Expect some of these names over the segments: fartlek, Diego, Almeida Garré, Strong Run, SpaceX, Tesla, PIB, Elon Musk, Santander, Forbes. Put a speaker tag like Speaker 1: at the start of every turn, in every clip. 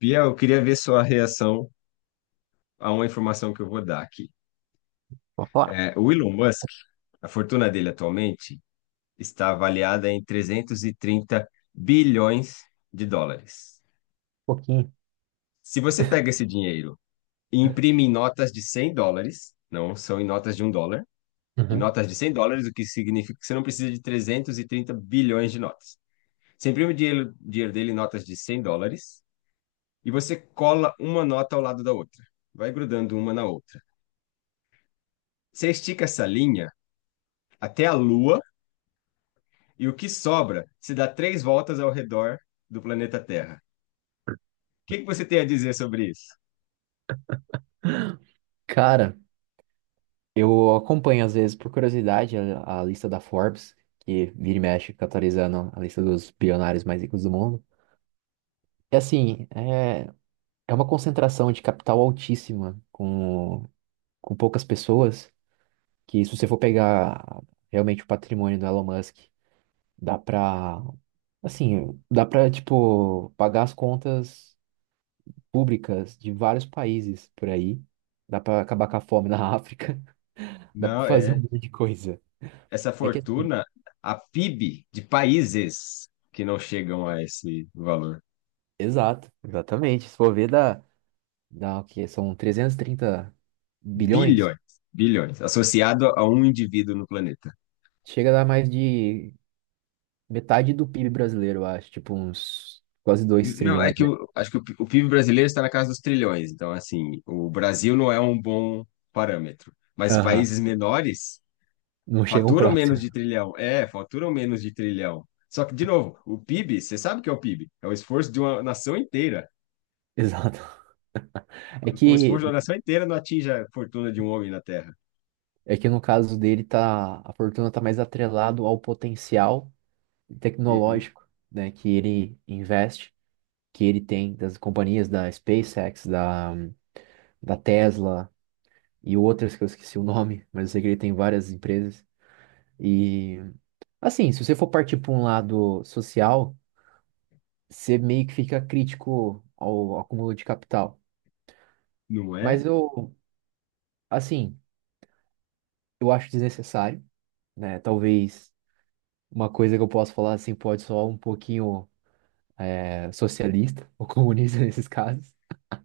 Speaker 1: Bia, eu queria ver sua reação a uma informação que eu vou dar aqui.
Speaker 2: Vou falar.
Speaker 1: O Elon Musk, a fortuna dele atualmente está avaliada em US$ 330 bilhões.
Speaker 2: Um pouquinho.
Speaker 1: Se você pega esse dinheiro e imprime em notas de US$ 100, não são em notas de US$ 1, em
Speaker 2: Uhum.
Speaker 1: notas de cem dólares, o que significa que você não precisa de 330 bilhões de notas. Você imprime o dinheiro, dinheiro dele em notas de 100 dólares e você cola uma nota ao lado da outra, vai grudando uma na outra. Você estica essa linha até a Lua, e o que sobra se dá três voltas ao redor do planeta Terra. O que que você tem a dizer sobre isso?
Speaker 2: Cara, eu acompanho às vezes por curiosidade a lista da Forbes, que vira e mexe atualizando a lista dos bilionários mais ricos do mundo. E assim, é uma concentração de capital altíssima com poucas pessoas, que se você for pegar realmente o patrimônio do Elon Musk, dá pra, assim, dá pra, tipo, pagar as contas públicas de vários países por aí. Dá pra acabar com a fome na África. Dá pra
Speaker 1: Não,
Speaker 2: fazer um
Speaker 1: é
Speaker 2: monte de coisa.
Speaker 1: essa
Speaker 2: É que assim,
Speaker 1: fortuna, a PIB de países que não chegam a esse valor.
Speaker 2: exato, exatamente. Se for ver, dá, dá o quê? São 330 bilhões.
Speaker 1: Bilhões, bilhões, associado a um indivíduo no planeta.
Speaker 2: Chega a dar mais de metade do PIB brasileiro, eu acho. Tipo, uns quase dois
Speaker 1: Não, é
Speaker 2: trilhões,
Speaker 1: que
Speaker 2: né?
Speaker 1: eu acho que o o PIB brasileiro está na casa dos trilhões, então assim, o Brasil não é um bom parâmetro, mas
Speaker 2: Aham.
Speaker 1: países menores
Speaker 2: Não chegam
Speaker 1: faturam menos
Speaker 2: próximo.
Speaker 1: de trilhão. Faturam menos de trilhão. Só que, de novo, o PIB, você sabe o que é o PIB? É o esforço de uma nação inteira.
Speaker 2: Exato. É
Speaker 1: O
Speaker 2: que,
Speaker 1: esforço de uma nação inteira não atinge a fortuna de um homem na Terra.
Speaker 2: é que no caso dele, tá, a fortuna tá mais atrelado ao potencial
Speaker 1: Uhum.
Speaker 2: tecnológico, né? Que ele investe, que ele tem das companhias da SpaceX, da Tesla e outras que eu esqueci o nome, mas eu sei que ele tem várias empresas. E assim, se você for partir para um lado social, você meio que fica crítico ao acúmulo de capital.
Speaker 1: Não
Speaker 2: Mas
Speaker 1: é?
Speaker 2: eu, assim, eu acho desnecessário, né? Talvez uma coisa que eu posso falar assim pode soar um pouquinho é, socialista ou comunista nesses casos.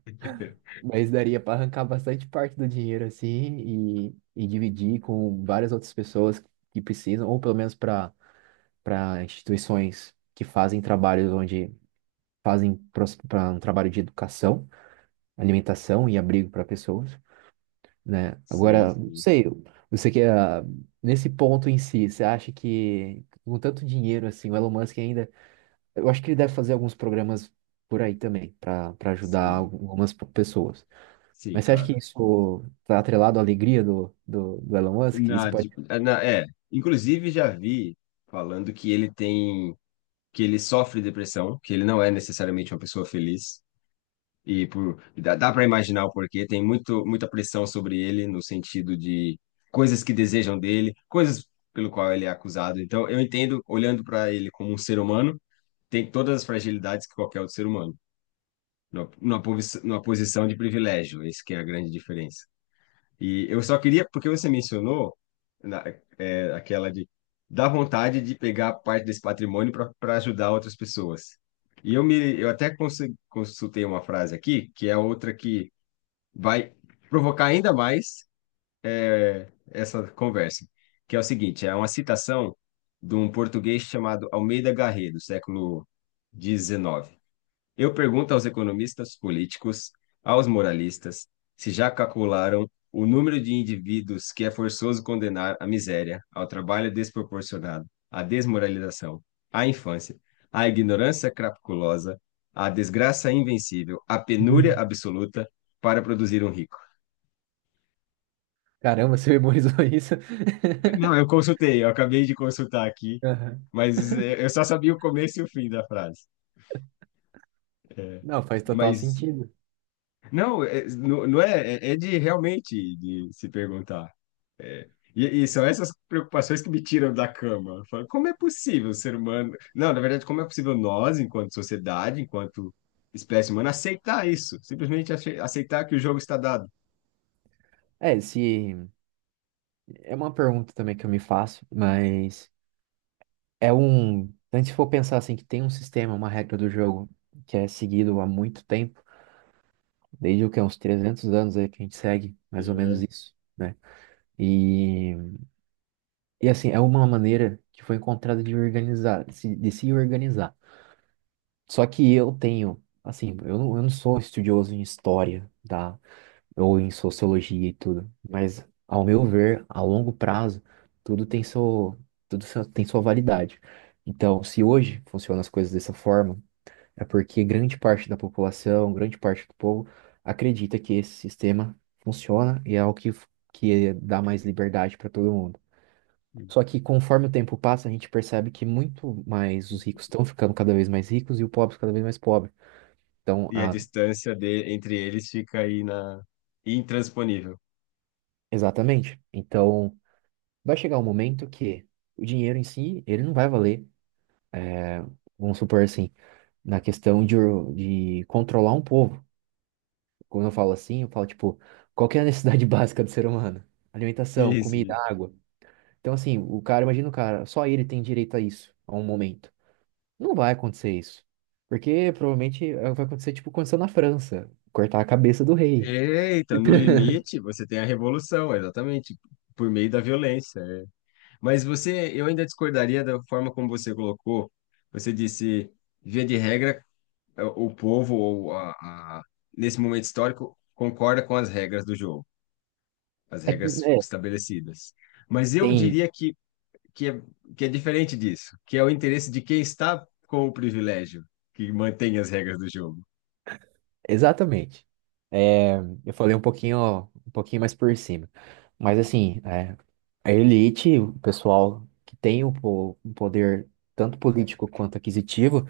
Speaker 2: Mas daria para arrancar bastante parte do dinheiro assim e dividir com várias outras pessoas que precisam, ou pelo menos para instituições que fazem trabalhos onde fazem para um trabalho de educação, alimentação e abrigo para pessoas, né?
Speaker 1: Sim,
Speaker 2: Agora, não
Speaker 1: sim,
Speaker 2: sei, você que ah, nesse ponto em si, você acha que com tanto dinheiro assim, o Elon Musk ainda, eu acho que ele deve fazer alguns programas por aí também para ajudar
Speaker 1: sim,
Speaker 2: algumas pessoas.
Speaker 1: sim,
Speaker 2: Mas você acha que
Speaker 1: claro.
Speaker 2: isso tá atrelado à alegria do Elon Musk? Isso
Speaker 1: Na,
Speaker 2: pode
Speaker 1: de- na- é, inclusive já vi falando que ele tem, que ele sofre depressão, que ele não é necessariamente uma pessoa feliz. E por, dá para imaginar o porquê, tem muita pressão sobre ele no sentido de coisas que desejam dele, coisas pelo qual ele é acusado. Então, eu entendo, olhando para ele como um ser humano, tem todas as fragilidades que qualquer outro ser humano, numa posição de privilégio, esse que é a grande diferença. E eu só queria, porque você mencionou na, aquela de dar vontade de pegar parte desse patrimônio para ajudar outras pessoas. E eu até consultei uma frase aqui, que é outra que vai provocar ainda mais essa conversa, que é o seguinte, é uma citação de um português chamado Almeida Garré, do século XIX. Eu pergunto aos economistas políticos, aos moralistas, se já calcularam o número de indivíduos que é forçoso condenar à miséria, ao trabalho desproporcionado, à desmoralização, à infância, à ignorância crapulosa, à desgraça invencível, à penúria
Speaker 2: Uhum.
Speaker 1: absoluta para produzir um rico.
Speaker 2: Caramba, você memorizou isso?
Speaker 1: Não, eu consultei, eu acabei de consultar aqui,
Speaker 2: Aham.
Speaker 1: mas eu só sabia o começo e o fim da frase.
Speaker 2: Não, faz total
Speaker 1: Mas
Speaker 2: sentido.
Speaker 1: não é, é de realmente de se perguntar. E são essas preocupações que me tiram da cama. Eu falo, como é possível o ser humano. Não, na verdade, como é possível nós, enquanto sociedade, enquanto espécie humana, aceitar isso? Simplesmente aceitar que o jogo está dado.
Speaker 2: É, se é uma pergunta também que eu me faço, mas é um. Então, se for pensar assim, que tem um sistema, uma regra do jogo que é seguido há muito tempo, desde o que, uns 300 anos aí que a gente segue,
Speaker 1: E,
Speaker 2: mais ou menos
Speaker 1: é-
Speaker 2: isso, né? E, e assim, é uma maneira que foi encontrada de organizar, de se organizar. Só que eu tenho, assim, eu não sou estudioso em história, tá? Ou em sociologia e tudo. Mas, ao meu ver, a longo prazo, tudo tem seu, tem sua validade. Então, se hoje funcionam as coisas dessa forma, é porque grande parte da população, grande parte do povo, acredita que esse sistema funciona e é o que, que dá mais liberdade para todo mundo. Só que conforme o tempo passa, a gente percebe que muito mais os ricos estão ficando cada vez mais ricos e o pobre cada vez mais pobre. Então,
Speaker 1: e a
Speaker 2: a,
Speaker 1: distância entre eles fica intransponível.
Speaker 2: exatamente. Então, vai chegar um momento que o dinheiro em si, ele não vai valer, é, vamos supor assim, na questão de controlar um povo. Quando eu falo assim, eu falo, tipo, qual que é a necessidade básica do ser humano? Alimentação,
Speaker 1: Sim,
Speaker 2: comida,
Speaker 1: sim.
Speaker 2: água. Então, assim, o cara, imagina o cara, só ele tem direito a isso, a um momento. Não vai acontecer isso. Porque provavelmente é, vai acontecer, tipo, aconteceu na França, cortar a cabeça do rei.
Speaker 1: Eita, no limite você tem a revolução, exatamente, por meio da violência. É. Mas você, eu ainda discordaria da forma como você colocou. Você disse, via de regra, é, o povo, a- nesse momento histórico, concorda com as regras do jogo, as
Speaker 2: É, que,
Speaker 1: regras
Speaker 2: né,
Speaker 1: estabelecidas. Mas eu
Speaker 2: tem
Speaker 1: diria que, é, que é diferente disso, que é o interesse de quem está com o privilégio que mantém as regras do jogo.
Speaker 2: exatamente. É, eu falei um pouquinho mais por cima. Mas assim, é, a elite, o pessoal que tem um, um poder tanto político quanto aquisitivo,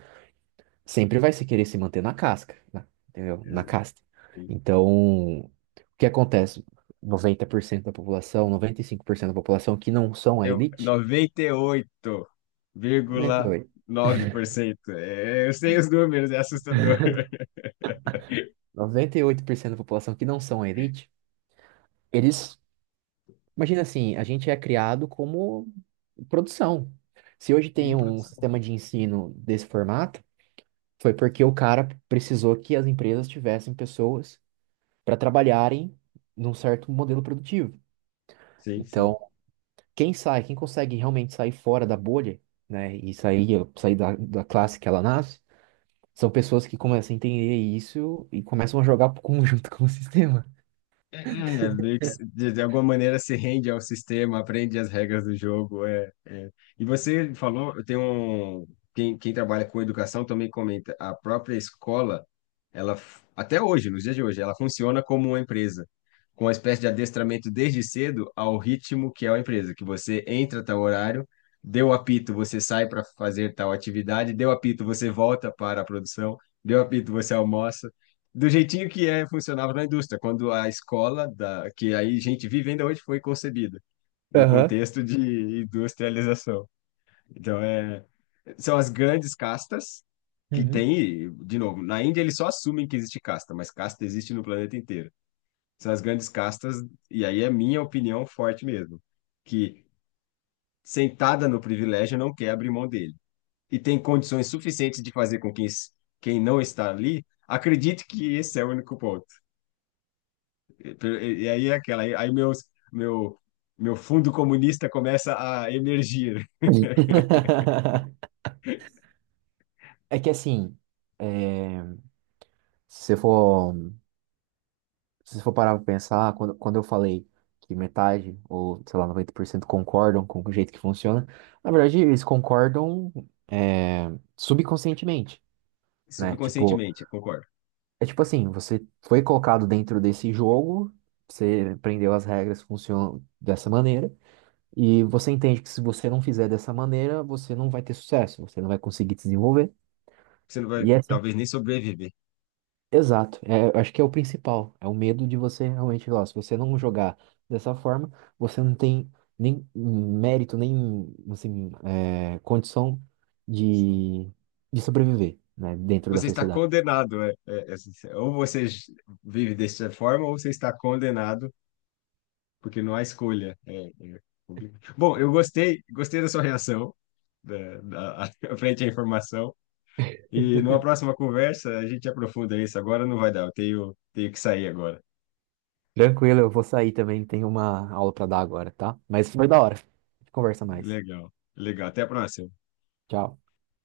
Speaker 2: sempre vai se querer se manter na casca, entendeu? Na
Speaker 1: Ex-
Speaker 2: casta. Então, o que acontece? 90% da população, 95% da população que não são a
Speaker 1: Eu,
Speaker 2: elite, noventa noventa e e oito
Speaker 1: 98,9%. É, eu sei os números, é assustador.
Speaker 2: 98% da população que não são a elite, eles imagina assim, a gente é criado como produção. Se hoje
Speaker 1: Um
Speaker 2: tem um
Speaker 1: produção.
Speaker 2: sistema de ensino desse formato, foi porque o cara precisou que as empresas tivessem pessoas para trabalharem num certo modelo produtivo.
Speaker 1: Sim,
Speaker 2: Então,
Speaker 1: sim.
Speaker 2: quem sai, quem consegue realmente sair fora da bolha, né, e sair, sair da, da classe que ela nasce, são pessoas que começam a entender isso e começam a jogar pro conjunto com o sistema.
Speaker 1: Meio que de alguma maneira se rende ao sistema, aprende as regras do jogo. É, é. E você falou, quem, quem trabalha com educação também comenta, a própria escola, ela até hoje, nos dias de hoje, ela funciona como uma empresa, com uma espécie de adestramento desde cedo ao ritmo que é a empresa, que você entra a tal horário, deu apito, você sai para fazer tal atividade, deu apito, você volta para a produção, deu apito, você almoça do jeitinho que é funcionava na indústria, quando a escola da que aí a gente vive ainda hoje foi concebida no
Speaker 2: Aham.
Speaker 1: contexto de industrialização. Então são as grandes castas que
Speaker 2: Uhum.
Speaker 1: tem, e, de novo, na Índia eles só assumem que existe casta, mas casta existe no planeta inteiro. São as grandes castas e aí é minha opinião forte mesmo, que sentada no privilégio não quer abrir mão dele e tem condições suficientes de fazer com que quem não está ali acredite que esse é o único ponto. E aí é aquela, meu, meu fundo comunista começa a emergir
Speaker 2: É que assim, é, se você for, se você for parar pra pensar, quando, quando eu falei que metade, ou sei lá, 90% concordam com o jeito que funciona, na verdade eles concordam é, subconscientemente, né? Tipo,
Speaker 1: subconscientemente, concordo.
Speaker 2: é tipo assim, você foi colocado dentro desse jogo, você aprendeu as regras, funcionam dessa maneira, e você entende que se você não fizer dessa maneira, você não vai ter sucesso, você não vai conseguir desenvolver.
Speaker 1: Você não vai,
Speaker 2: E é assim.
Speaker 1: talvez, nem sobreviver.
Speaker 2: Exato, é, eu acho que é o principal, é o medo de você realmente, ó, se você não jogar dessa forma, você não tem nem mérito, nem assim, é, condição de, de sobreviver, né, dentro da
Speaker 1: Você está
Speaker 2: sociedade.
Speaker 1: condenado, né? Ou você vive dessa forma, ou você está condenado, porque não há escolha. É complicado. Bom, eu gostei, gostei da sua reação, da, frente à informação. E numa próxima conversa a gente aprofunda isso. Agora não vai dar, tenho que sair agora.
Speaker 2: Tranquilo, eu vou sair também, tenho uma aula para dar agora, tá? Mas foi da hora. A gente conversa mais.
Speaker 1: Legal, legal. Até a próxima.
Speaker 2: Tchau.